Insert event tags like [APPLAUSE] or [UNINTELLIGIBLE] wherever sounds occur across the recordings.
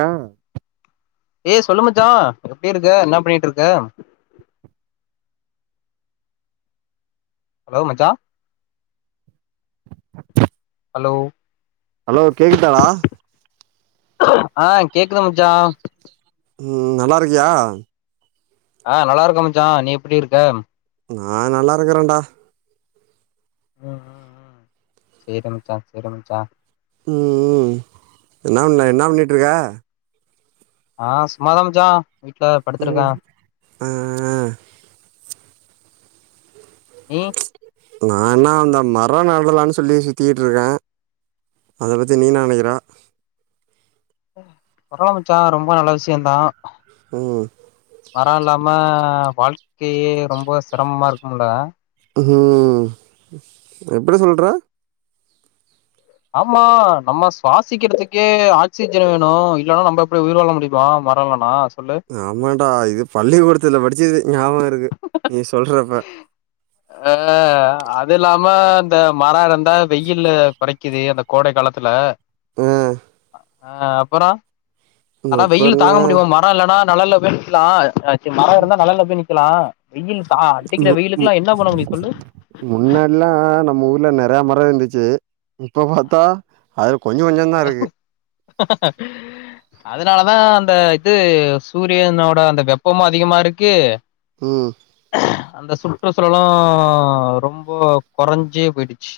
ஆ ஏ சொல்லுமச்சா எப்டி இருக்க என்னா பண்ணிட்டு இருக்க ஹலோ மச்சா ஹலோ ஹலோ கேக்குதாட ஆ கேக்குது மச்சா உம் நல்லா இருக்கியா ஆ நல்லா இருக்கோ மச்சா நீ எப்டி இருக்க நா நல்லா இருக்கறேன்டா உம் உம் உம் சேரி மச்சா சேரி மச்சா உம் உம் என்னா பண்ண என்னா பண்ணிட்டு இருக்கா ஆ சும்மாதா மச்சா வீட்ல படுத்திருக்கே ம் ஆ ம் நா என்ன அந்த மரோ நடலானு சொல்லி சுத்திட்டு இருக்கே அத பத்தி நீ என்னா நெனக்குற பரவால மச்சா ரொம்ப நல்ல விஷயந்தா ம் பரவால்லாம வாழ்க்கையே ரொம்ப சிரமமா இருக்கும்லா ம் எப்டி சொல்ற ஆமா நம்ம சுவாசிக்கிறதுக்கே ஆக்சிஜன் வேணு இல்லைன்னா நம்ம எப்டி உயிர் வாழ முடியுமா மரோ இல்லனா சொல்லு ஆமாடா இது பள்ளிகூடத்துல படிச்சது ஞாபக இருக்கு நீ சொல்றப்ப ப்ப அந்த மர இருந்தா வெயில்ல கொறை இது அந்த கோடை காலத்ல உம் அ அப்பறோ அதா அப்ப வெயில் என்ன தாங்க முடியுமா மரோ இல்லன்னா நெலல்ல போயிக்கலா ஆ சரி மரோ இருந்தா நெழல்ல போய் நிக் இருக்கலா மு மு சொல்லு முன்னயெல்லா நம்ம ஊர்ல நெறைய மரம் இருந்து ச்சு இப்ப பாத்தா அ கொஞ்சம் கொஞ்சம் தா இருக்கு அதனால தா அந்த இது சூரியனோட அந்த வெப்பமும் அதிகமா இருக்கு ம் அந்த சுற்றுச்சூழலும் ரொம்ப குறைஞ்சே போயிடுச்சு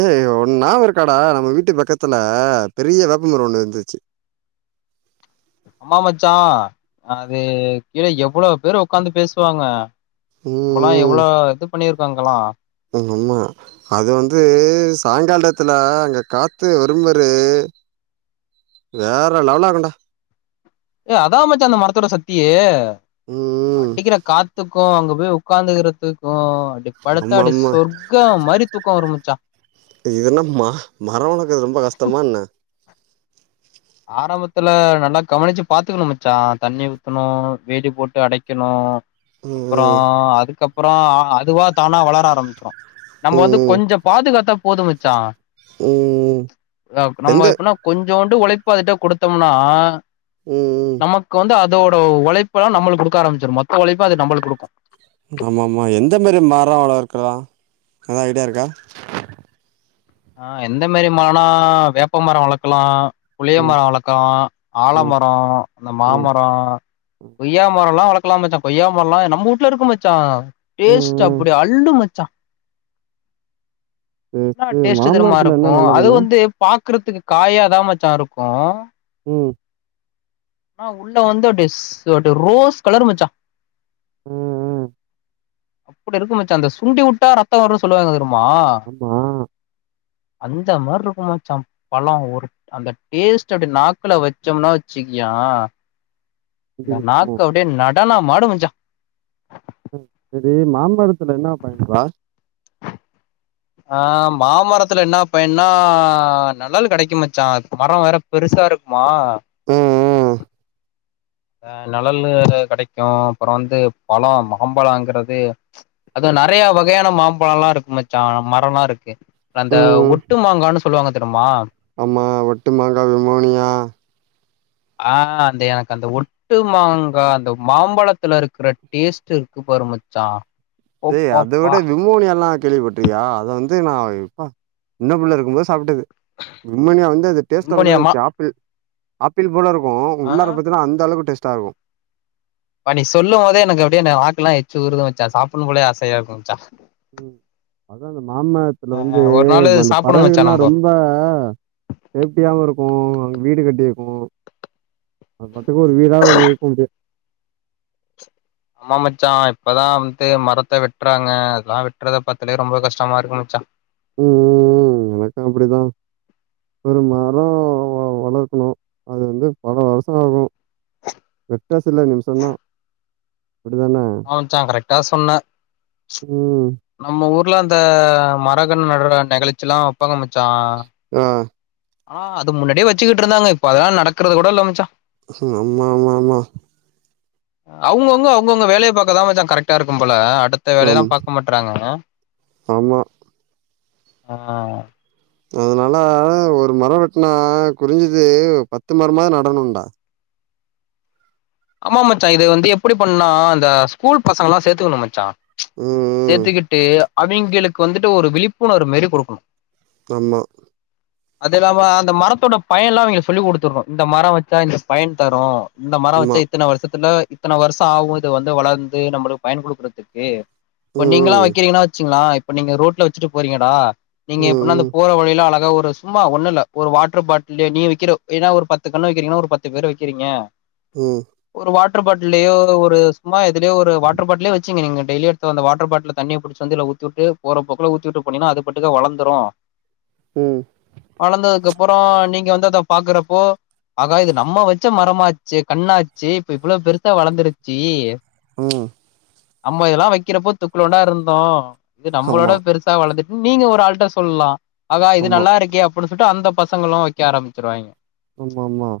ஏய் ஒ நாவ இருக்காடா நம்ம வீட்டு பக்கத்துல பெரிய வேப்பமரம் ஒண்ணு இருந்துச்சு ஆம்மா மச்சா அது கீழே எவ்ளோ பேரும் உக்காந்து பேசுவாங்க அப்போலாம் ம் எவ்ளோ இது பண்ணி இருக்கங்களா மா அது வந்து சாயங்காலத்துல அங்க காத்து வரும்பாரு வேற லெவல இருக்குடா ஏ அதான் மாச்சா அந்த மரத்தோட சக்தியே ம் அடிக்கிற காத்துக்கும் அங்க உக்காந்துக்கிறதுக்கும் அப்டி பாடுத்தா அப்டி ஆமாமா. சொர்க்கா மாரி தூக்கம் வரனும் ச என்னம்மா மரம் வளர்க்குறது ரொம்ப கஷ்டமா என்ன ஆரம்பத்துல நல்லா கவனிச்சு பாத்துக்கணும் மச்சா தண்ணி ஊத்தணும் வேலி போட்டு அடைக்கணும் அப்றோ ம், அதுக்கப் அப்புறம் அதுவா தானா வளர ஆரம்பிச்சிரும் நம்ம வந்து ம், கொஞ்சம் பாதுகாத்த போது மச்சா ம். நம்ம எந்த எப்பனா கொஞ் கொஞ்சோண்டு உழைப் இப்பதுட்ட குடுத்தோம்னா ம், ம். நமக்கு வந்து அ அதோட உழைப்பெல்லாம் நம்ம குடுக்க ஆரம்பிச்சிரும் மொத்த உழைப்ப அது நம்மளுக்கு குடுக்கும் ஆமா ஆமா எந்த மாரி மரம் வளர்க்கலா அதான் ஐடியா இருக்கா ஆ எந்த மாரி மரம்னா வேப்ப மரம் வளர்க்கலாம் புளிய ம், மரம் வளர்க்கலாம் ம், ஆழமரம் இந்த ம், மாமரம் ம், கொய்யா மரம் எல்லா வளர்க்கலாம் இருக்கலா மச்சா கொய்யா மரலாம் நம்ம வீட்ல இருக்கு மச்சா ம், டேஸ்ட் ம். அப்டி அள்ளு மச்சா ம் ம் ஷ்டத்தரமா இருக்கு அது வந்து ப பாக்கறதுக்கு காயாதா மச்சா இருக்கு ம் ஆ உள்ள வந்துஸ் ஒரு ரோஸ் கலரு மச்சா ம் ம் அப்பிடி இருக்கு மச்சான் அந்த சுண்டி விட்டா ரத்தம் வருனு சொல்லுவாங்க தர ம் அந்த மாரி இருக்குமாச்சா பழம் ஒரு அந்த டேஸ்ட் அப்பிடி நாக்கல வச்சோம்னா வச்சிக்கியா அப்டி இருக்குமோ நாக்கு அப்பிடே நக் நடனம்மாடும் மச்சா ம் சேரி மாம்பழத்துல என்ன பயன் ரா ஆ மாமரத்துல என்ன பையன்னா நழல் கெடைக்குமாச்சா மரம் வேற பெருசா இருக்குமா ம் ம் அ நிழல்லு கெடைக்கு அப்புறோ வந்து பழம் மாம்பழம்ங்கிறது அதுவு நெறைய வகையான மாம்பழம்ல்லா இருக்கு மச்சா மரம்மா இருக்கு அந்த ம் ஒட்டு மாங்கான்னு சொல்லுவாங்க தெரியுமா ஆமா ஒட்டு மாங்கா விமோனியா ஆ அந்த எனக்கு அந்த ஒ ட்டு மாங்கா அந்த மாம்பழத்துல இருக்கிற டேஸ்ட் இருக்கு பாரு மச்சா து அத அப்பப்பா விட விமோனி எல்லா கேள்விப்பட்டறியா அத வந்து து நா இப்ப சின்ன பிள்ள இருக்கும் போது சாப்பிட்டது விமோனியா வந்து அந்த உண்மொலியாமா டேஸ்டோடந்துச்சு ஆப்பிள் ஆப்பிள் போலருக்கு ஆ உள்ளார பாத்தன்னா அந்த அளவுக்கு டேஸ் தார்கு வா நீ சொல்லு மோதே எனக்கு அப்பிடியே எனக்கு வாக்குல்லா எச்சு ஊருது மச்சா சாப்புனு போலே ஆசையா இருக்கு மச்சா ம் அதாது மாமத்துல வந்து ஒரு நாளு அந்த சாப்புட்ணு மச்சா பறவைகல்லா நம்போ ரொம்ப சேப்டியாவு இருக்கு ங்க வீடு கட்டிருக்கு அது மட்டுக்கு ஒரு வீடாவது இருக்குது ஆமா மச்சா இப்பதா வந்து மரத்த வெட்றாங்க அதல்லா வெட்றத பாத்தலே ரொம்ப கஷ்டமா இருக்கு மச்சா ம் ம் எனக்க அப்பிடிதா ஒரு மரோ வளர்க்கணு அது வந்து பல வருஷோ ஆகு வெட்ட சில நிமிஷதா ஆ மச்சா கரெக்டா சொன்ன ம். நம்ம ஊர் க்குலா அந்த மரகண் நடற நெகழ்ச்சிலா வப்பாங்க மச்சா ஆ ஆ அது முன்னாடியே வச்சுக்கிட்டு இருந்தாங்க இப்ப அதல்லா நடக்கறதுகூட இல்ல மச்சா ஆமா ஆமா ஆமா அவுங்கவுங்க அவுங்கவுங்க வேலய பக்கதா மச்சா கரெக்டா இருக்கு போல அ அடுத்த வேலையெல்லா ஆம், பாக்க மாட்றாங்க ஆமா. ஆ அதுனால ஒரு மரோ வெட்னா குரிஞ்சது பத்து மரமாது நடனுன்டா ஆமா மச்சா இது வந்து எப்டி பண்ணா அந்த ஸ்கூல் பசங்கலா சேத்துக்கணு மச்சா ச் ம், ம். சேத்துக்கிட்டு அ அவிங்களுக்கு வந்துட்டு ஒரு விழிப்புணர்வு மாரி குடுக்குனு ஆமா அது இல்லாம அந்த மரத்தோட பயன்லா அவங்களு சொல்லி்க்குடுத்துருனு இந்த மர வச்சா இந்த பயன் தரு இந்த மர ஆமா. வச்சேத் ஷத்துல இத்தன வருஷ ஆவு இத வந்து வளந்து நம்பளுக்கு பயன் குடுக்குறதுக்கு இப்ப நீங்களல்லா ம், வைக்கிறீங்கன்னா வச்சுங்களே இப்ப நீங்க ரோட்ல வச்சுட்டு போறீங்கடா நீங்க எப்பனா அந்த ம், போற வழில அழக் ஒரு சும்மா ஒன்னு இல்ல ஒரு வாட்டர் பாட்ல்லே நீ வைக்கிற ஏனா ஒரு பத்து கண்ணு வைக்கிறீங்கனா ஒரு பத்து பேர் வக்கிறீங்க உ ஒரு வாட்டர் பாட்லேயோ ஒரு சும்மாத் திலயோ ஒரு வாட்டர் பாட்ல்லே வச்சீங்க நீங்க டேய்லி ஒருத்தவ அந்த வாட்டர் பாட்ல்ல தண்ணிய புடிச்ச வந்து இதுல ஊத்திவுட்டு போற போக்குல ஊத்திட்டு போனினா அது பாட்டுக்கு வளந்துரு ம், ம். வளந்ததுகப் அப்புற நீங்க வந்து அத பாக்குறப்போ ஆகா இது நம்ம வச்ச மரமாச்சே கண்ணா சே இப்ப இவ்ளோ பெருசா வளர்ந்துருச்சு உ அம்ம இதல்லா வக்கிறப்போ துக்குலுண்டா இருந்தோ இது நம்ளோட ஆமா, பெருசா வளந்து நீங்க ஒரு ஆள்ட சொல்லா ஆஹா இது ஆமா, நல்லாருக்கே அப்புன்னுசொல்ட்டு அந்த ப பசங்களு வக்க ஆரம்பிச்சுருவாங்க ஆமா மா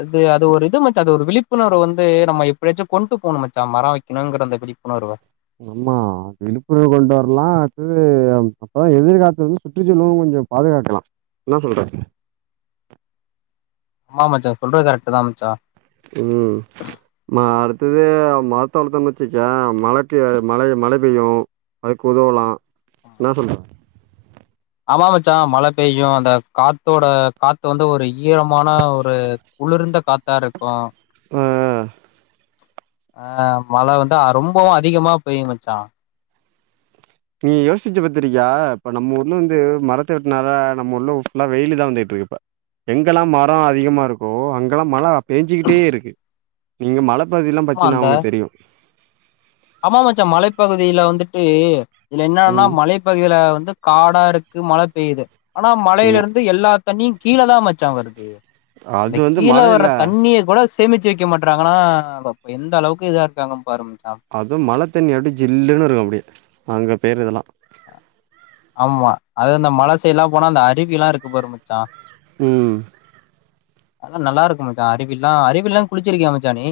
அது அது ஒரு இது மச் ச்சா அது ஒரு விழிப்புணர்வு வந்து நம்ம எப்படியாச்சு கொண்டு போணு மச்சா மரோ வைக்கணுங்கிற அந்த விழிப்புணர்வு அம்மா விழிப்புணர் கொண்டு வரலா அட்தது அப்ப எதிர்காத்து வந்து சுற்றிச்சுலலு கொஞ்சோ பாதுகாக்கலா என்ன சொல்ற ஆமா மச்சா சொல்றது கரெக்ட் தா மச்சா உ மாடு த்தது மரத்த வளத்தோ வச்சுக்கே மழைக்கு மழ மழ பெய்யு அதுக்கு உதவலா என்னா சொல்ற ஆமா மச்சா மழ பெய்யு அந்த காத்தோட காத்து வந்து ஒரு ஈரமான ஒரு குளிர்ந்த காத்தாருக்கு ஆ அ மழ வந்தா ரொம்பவு அதிகமா பெய்யு மச்சா நீ யோசுச்சு பத்துருக்கியா இப்ப நம்ம ஊர்ல வந்து மரத்த வெட்னால நம்ம ஊர்ல ஃபுல்லா வெயிலுதா வந்துகிட்டு இருக்கு இப்ப எங்கெல்லா மரோ அதிகமாருக்கோ அங்கெல்லா மழ பேஞ்சுக்கிட்டே இருக்கு நீங்க மழப் திருபதில்லா ஆமா பாத்தீன்னா அந்த உனக்கு தெரியு ஆமா மச்சா மலைப்பகுதியில வந்துட்டு இதுல என்னன்னா ம் மலைப்பகுதியில வந்து காடாருக்கு மழ பெய்யுது ஆனா மழையில ஆமா இருந்து எல்லா தண்ணி கீழதா மச்சா வருது அந்த அது வந்து கீழ மழ இல்ல வரத் தண்ணிய கூடஸ் சேமிச்சு வைக்க மாட்றாங்கன்னா எந்த அளவுக்கு இதா இருக்காங்கன்னு பாரு மச்சா அதும் மழ தண்ணி அப்டி ஜில்லுன்னு இருக்கு அப்டி அங்க பேயிரதெல்லா ஆம்மா அது இந்த மழ செய்டுல்லா போனா அந்த அருவி எல்லா இருக்கும் பாரு மச்சா ம் அதெல்லா நல்லாருக்கு மச்சா அருவில்லா அருவில்லா குளுச்சுருக்கியா மச்சா நீ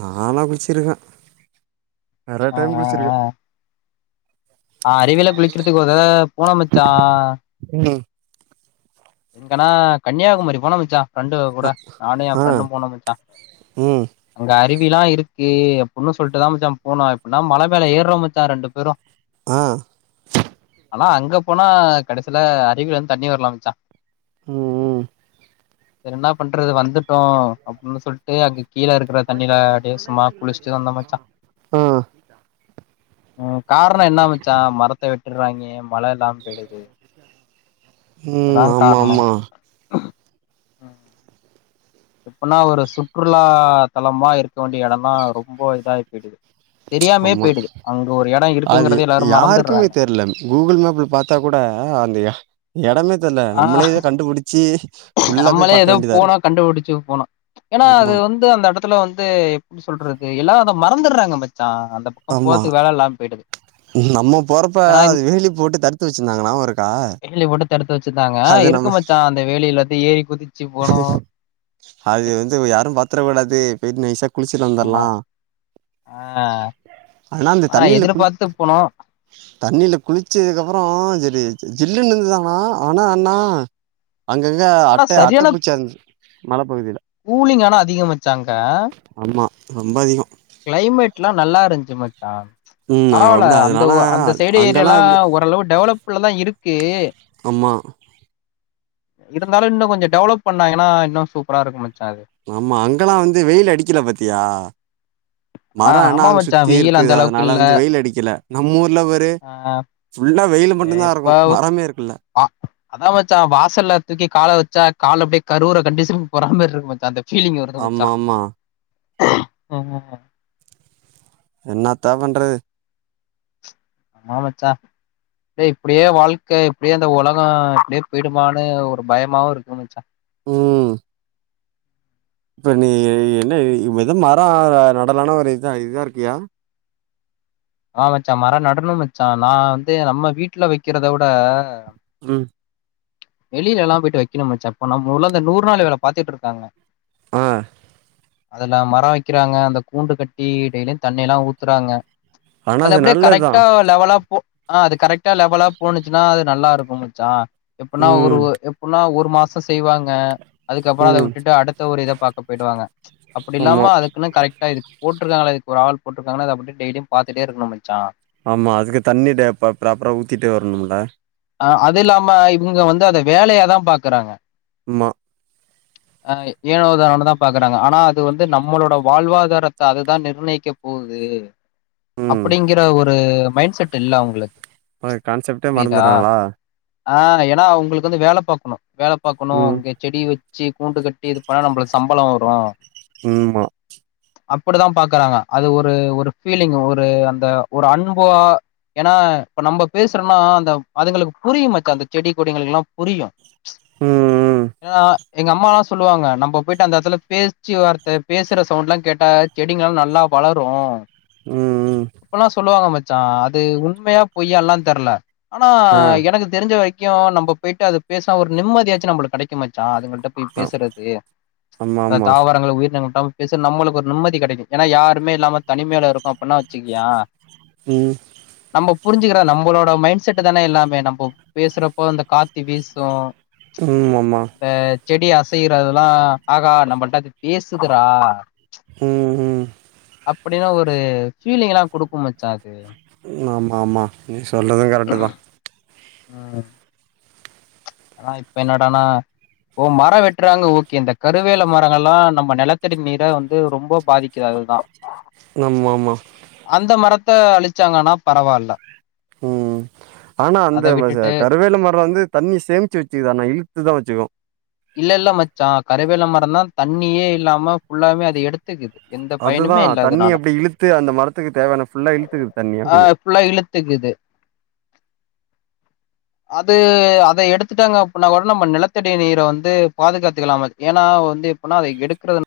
நாலா குளுச்சுருக்க நறையா ஆ டைம் ஆ குளுச்சுருக்க ஆ ஆ அறிவில குளிக்கிறதுக்கு ஒருதடவ போன மச்சா ம் எங்கன்னா கன்னியாகுமரி போன மச்சா ஃப்ரெண்டுக கூட ஆ நானு எம் ஆ ஃப்ரெண்டும் போனோ மச்சா ம் அங்க அருவி ப்டில்லா இருக்கு அப்புன்னு சொல்ட்டுதாம் மச்சா போனோ எப்புன்னா மல மேல ஏறோ மச்சா ரெண்டு பேரு ஆ ஆனா அங்க போனா கடசில அருவில இருந்து தண்ணி வர்ல மச்சா ம் ம் என்ன பண்றது வந்து டோ அப்டின் சொல்ட்டு அங்கு கீழ இருக்குற தண்ணில அப்டியே சும்மா குளுச்சுட்டு வந்தோ மச்சா ஆ ம் காரணோ என்ன மச்சா மரத்த வெட் ட்டுறாங்கேம் மழ இல்லாம் போய்டுது அதா ம் ஆமா காரணோ ஆமா ஆ எப்பனா ஒரு சுற்றுலா தலமா இருக்க வேண்டிய எடம்லா ரொம்ப இதாயி போயிடுது தெரியாமயே ஆமா போயிடுது அங்க ஒரு எடோ அது இருக்குங்கிறதே எல்லாரு மறந்துர்றாங்க யாருக்குமே தெர்ல கூகுள் மேப்ல பாத்தா கூட அந்த எடமே தெர்ல ஆ நம்மளே எதோ கண்டுபுடுச்சி உள்ளது நம்மளே பாக்க ஏதோ வேண்டிதா போனோ இருக்கு கண்டுபிடிச்சு போனோ ஏன்னா அது ஆமா வந்து அந்த எடத்துல வந்து எப்டி சொல்றது எல்லா அத மறந்துற்றாங்க மச் சா அந்த பக்கோ ஆமா போறதுக்கு வேல இல்லாம போயிடுது நம்ம போறப்ப ஏன்னா அது இந்த வேலி போட்டு தடுத்து வெச்சிருந்தாங்க நியாபோருக்கா எடுத்து வெச்சுட்டாங்க இருக்கு மச்சா அந்த வேலில ஏ அய் குதிச்சு போனோ அது வந்து யாரோ பாத்துர கூடாது போயிட்டு நைசா குளிச்சுட்டு ஆமா வந்துர்லா ஆ ஆனா அந்த தண்ணில குளிக் எதிர்பார்த்து போனோ தண்ணில குளிச்சதுக்கப்புறோ [UNINTELLIGIBLE] து ஜில்லு இருந்துது ஆனா ஆனா என்னா அங்கங்க அட்ட அ [UNINTELLIGIBLE] கூலிங் ஆனா அதிகோ மச்சா அங்க ஆமா ரொம்ப அதிகோ கிளைமேட்லா நல்லா இருன்ச்சு மச் சாம் ம் பரவாயில்ல அப்டி அந்த அதனால அந்த சைடு அங்கெல்லா ஏரியாலா இப்டி ஓரளவு டெவலப் குல்லாதாயிருக்கு ஆமா இருந்தாலோ இன்னோ கொஞ்சோ டெவலப் பண்ணாங்கன்னா இன்னோ சூப்பராயிருக்கோ மச் ஆமா அங்கெல்லா வந்து வெயில் அடிக்கல பாத்தியா ஆ மரோ ஆனா ஆமா அங்க மச்சான் வெயில் சுத்தியிருக்கு அந்த அளவுக்கு அதனால இல்ல. வந்து வெயில் அடிக்கல நம்ம ஊர்ல பாரு [UNINTELLIGIBLE] ஏ மட்டுந்தா இப்ப இருக்கு மரமே இருக்குல்ல ஆ அதா மச்சா வாசல்ல தூக்கி கால வெச்சா கால அப்டியே கருவுர கண்டிஷன்கு போறா மாரிருக்கு மச்சா அந்த ஃபீலிங் வருது மச்சா ஆமா ஆமா [UNINTELLIGIBLE] என்னத்த பண்றது ஆமா மச்சா இப்டியே வாழ்க்க இப்டியே இந்த உலகோ இப்டியே போயிடுமான்னு ஒரு பயமாவோயிருக்கு மச்சா உ இப்ப நீ என்ன இது மரோ நடலனா ஒரு இது இதா இருக்கியா ஆமா மச்சா மரோ நடணு மச்சா நா வந்து நம்ம வீட்டுல வக்கிறத விட உ வெளில எல்லா போயிட்டு வக்கணும்ச்சா அப்போ நம்மலா அ இந்த நூறு நாள் வேல பாத்துட்டு இருக்காங்க ஆ அது நா மரோ வைக்கிறாங்க அந்த கூண்டு கட்டி டெயிலியு தண்ணி எல்லா ஊத்துறாங்க ஆனா அது அப்பிடியே நல்லதுதா கரெக்ட்டா லெவலா போ ஆ அது கரெக்டா லெவலா போச்சுன்னா அது நல்லா இருக்கு மச்சா எப்பனா ம் ஒருவ எப்பனா ஒரு ஒரு மாசோ செய்வாங்க அதுக்க அப்புறோ அத ம் விட்டுட்டு அடுத்த ஒரு இத பாக்க போயிடுவாங்க ஆமா அப்பிடில்லாமா அதுக்குன்னு கரெக்டா இருக்கு போட்டுருக்கங்களா இதுக்கு ஒரு ஆள் போட்டுருக்கங்களா அத டெய்லியு பாத் த்டே இருக்கணு மச்சா ஆமா அதுக்கு தண்ணி டே ப்ராப்பரா ஊத்திட்டே வரணும்மல அ அது இல்லாம இவுங்க வந்து அத வேலையாதா பாக்குறாங்க ம்மா ஆ ஏனோ தானோனு பாக்குறாங்க ஆனா அது வந்து நம்மளோட வாழ்வாதாரத்த அதுதா நிர்ணயிக்க போது ம் அப்பிடிங்கிற ஒரு மைண்ட் செட் இல்ல அவுங்களுக் அ கான்செப்டே மறந்துறாங்களா ஆ ஏன்னா உங்களுக்கு வந்து வேல பாக்கணு வேல பாக்கணு ம் அங்க செடி வ இச்சி கூண்டு கட்டி இது பண்ணா நம்மளுக்கு சம்பளோ வரு ம்மா அப்பிடித்தா பாக்குறாங்க அது ஒரு ஒரு ஃபீலிங்க் ஒரு அந்த ஒரு அன்பவா ஏன்னா இப்ப நம்ம பேசுறோனா அந்த அதுங்களுக்கு புரியு மாச்சா அந்த செடி கொடிங்களுக்குல்லா புரியு ம் ஏ ஆ எங்க அம்மாலா சொல்லுவாங்க நம்ம போயிட்டு அந்த இடத்துல பேச்சு வார்த்த பேசுற சவுண்ட் எல்லா கேட்டா செடிங்க எல்லா நல்லா வளரு ம் அப்பல்லா சொல்லுவாங்க மச் ஆ அது உண்மையா பொய் எல்லா தெர்ல ஆனா ஆ எனக்கு தெரிஞ்ச வரைக் க்கு நம்ம போயிட்டு அது பேச ஒரு நிம்மதியாசு நம்மளுக்கு கெடைக்கு மாச்சா அதுளுக்கு ட்ட போய் பேசுறது ஆமா ஆமா தாவரங்கள உயிரினங்கள் நாம பேச நம்மளுக்கு நிம்மதி கெடைக்கு ஏனா யாருமே இல்லாம தனிமையில இருக்கு அப்பின்னா வச்சுக்கியா ம் நம்ம புரிஞ்சுக்குற நம்மளோட மைண்ட் செட்டு தானே எல்லாமே நம்ப பேசுறப்போ அ இந்த காத்து வீசு ம் ஆமா இந்த செடி அசைதறதெல்லா ஆகா நம்மட்டா அது பேசுதுடா உம் உம் அப்டி தா ஒரு ஃபீலிங் எல்லா குடுக்கு மச்சா அது ஆமா ஆமா சொல்றது கரெட்க்டு தா உம் ஆன இப்ப என்னடானா இப்ப மரோ வெட்றாங்க ஓகே இந்த கருவேல மரங்கள் எல்லா நம்ம நெலத்தடி நீர வந்து ரொம்ப பாதிக்குது அதுதா ஆமா ஆமா அழுச்சாங்கன்னா பரவால்ல உம் ஆனா அத அந்த விட்டுட்டு கருவேல மரோ வந்து தண்ணி சேமிச்சு வச்சுக்காது இழுத்துதா வச்சுக்கு இல்ல இல்ல மச்சா கருவேல மரந்தா தண்ணியே இல்லாம ஃபுல்லாவே அது எடுத்துக்குது எந்த அதுதா பயனுமே இல்ல தண்ணிய அதனால அப்டி இழுத்து அந்த மரத்துக்கு தேவயான ஃபுல்லா இழுத்துக்குது தண்ணி ஆ அப்டியே ஃபுல்லா இழுத்துக்குது அது அத எடுத்துட்டாங்க அப்டின்னா கூட நம்ம நெலத்தடி நீர வந்து பாதுகாத்துக்கலா ஏன்னா வந்து எப்டின்னா அத எடுக்குறது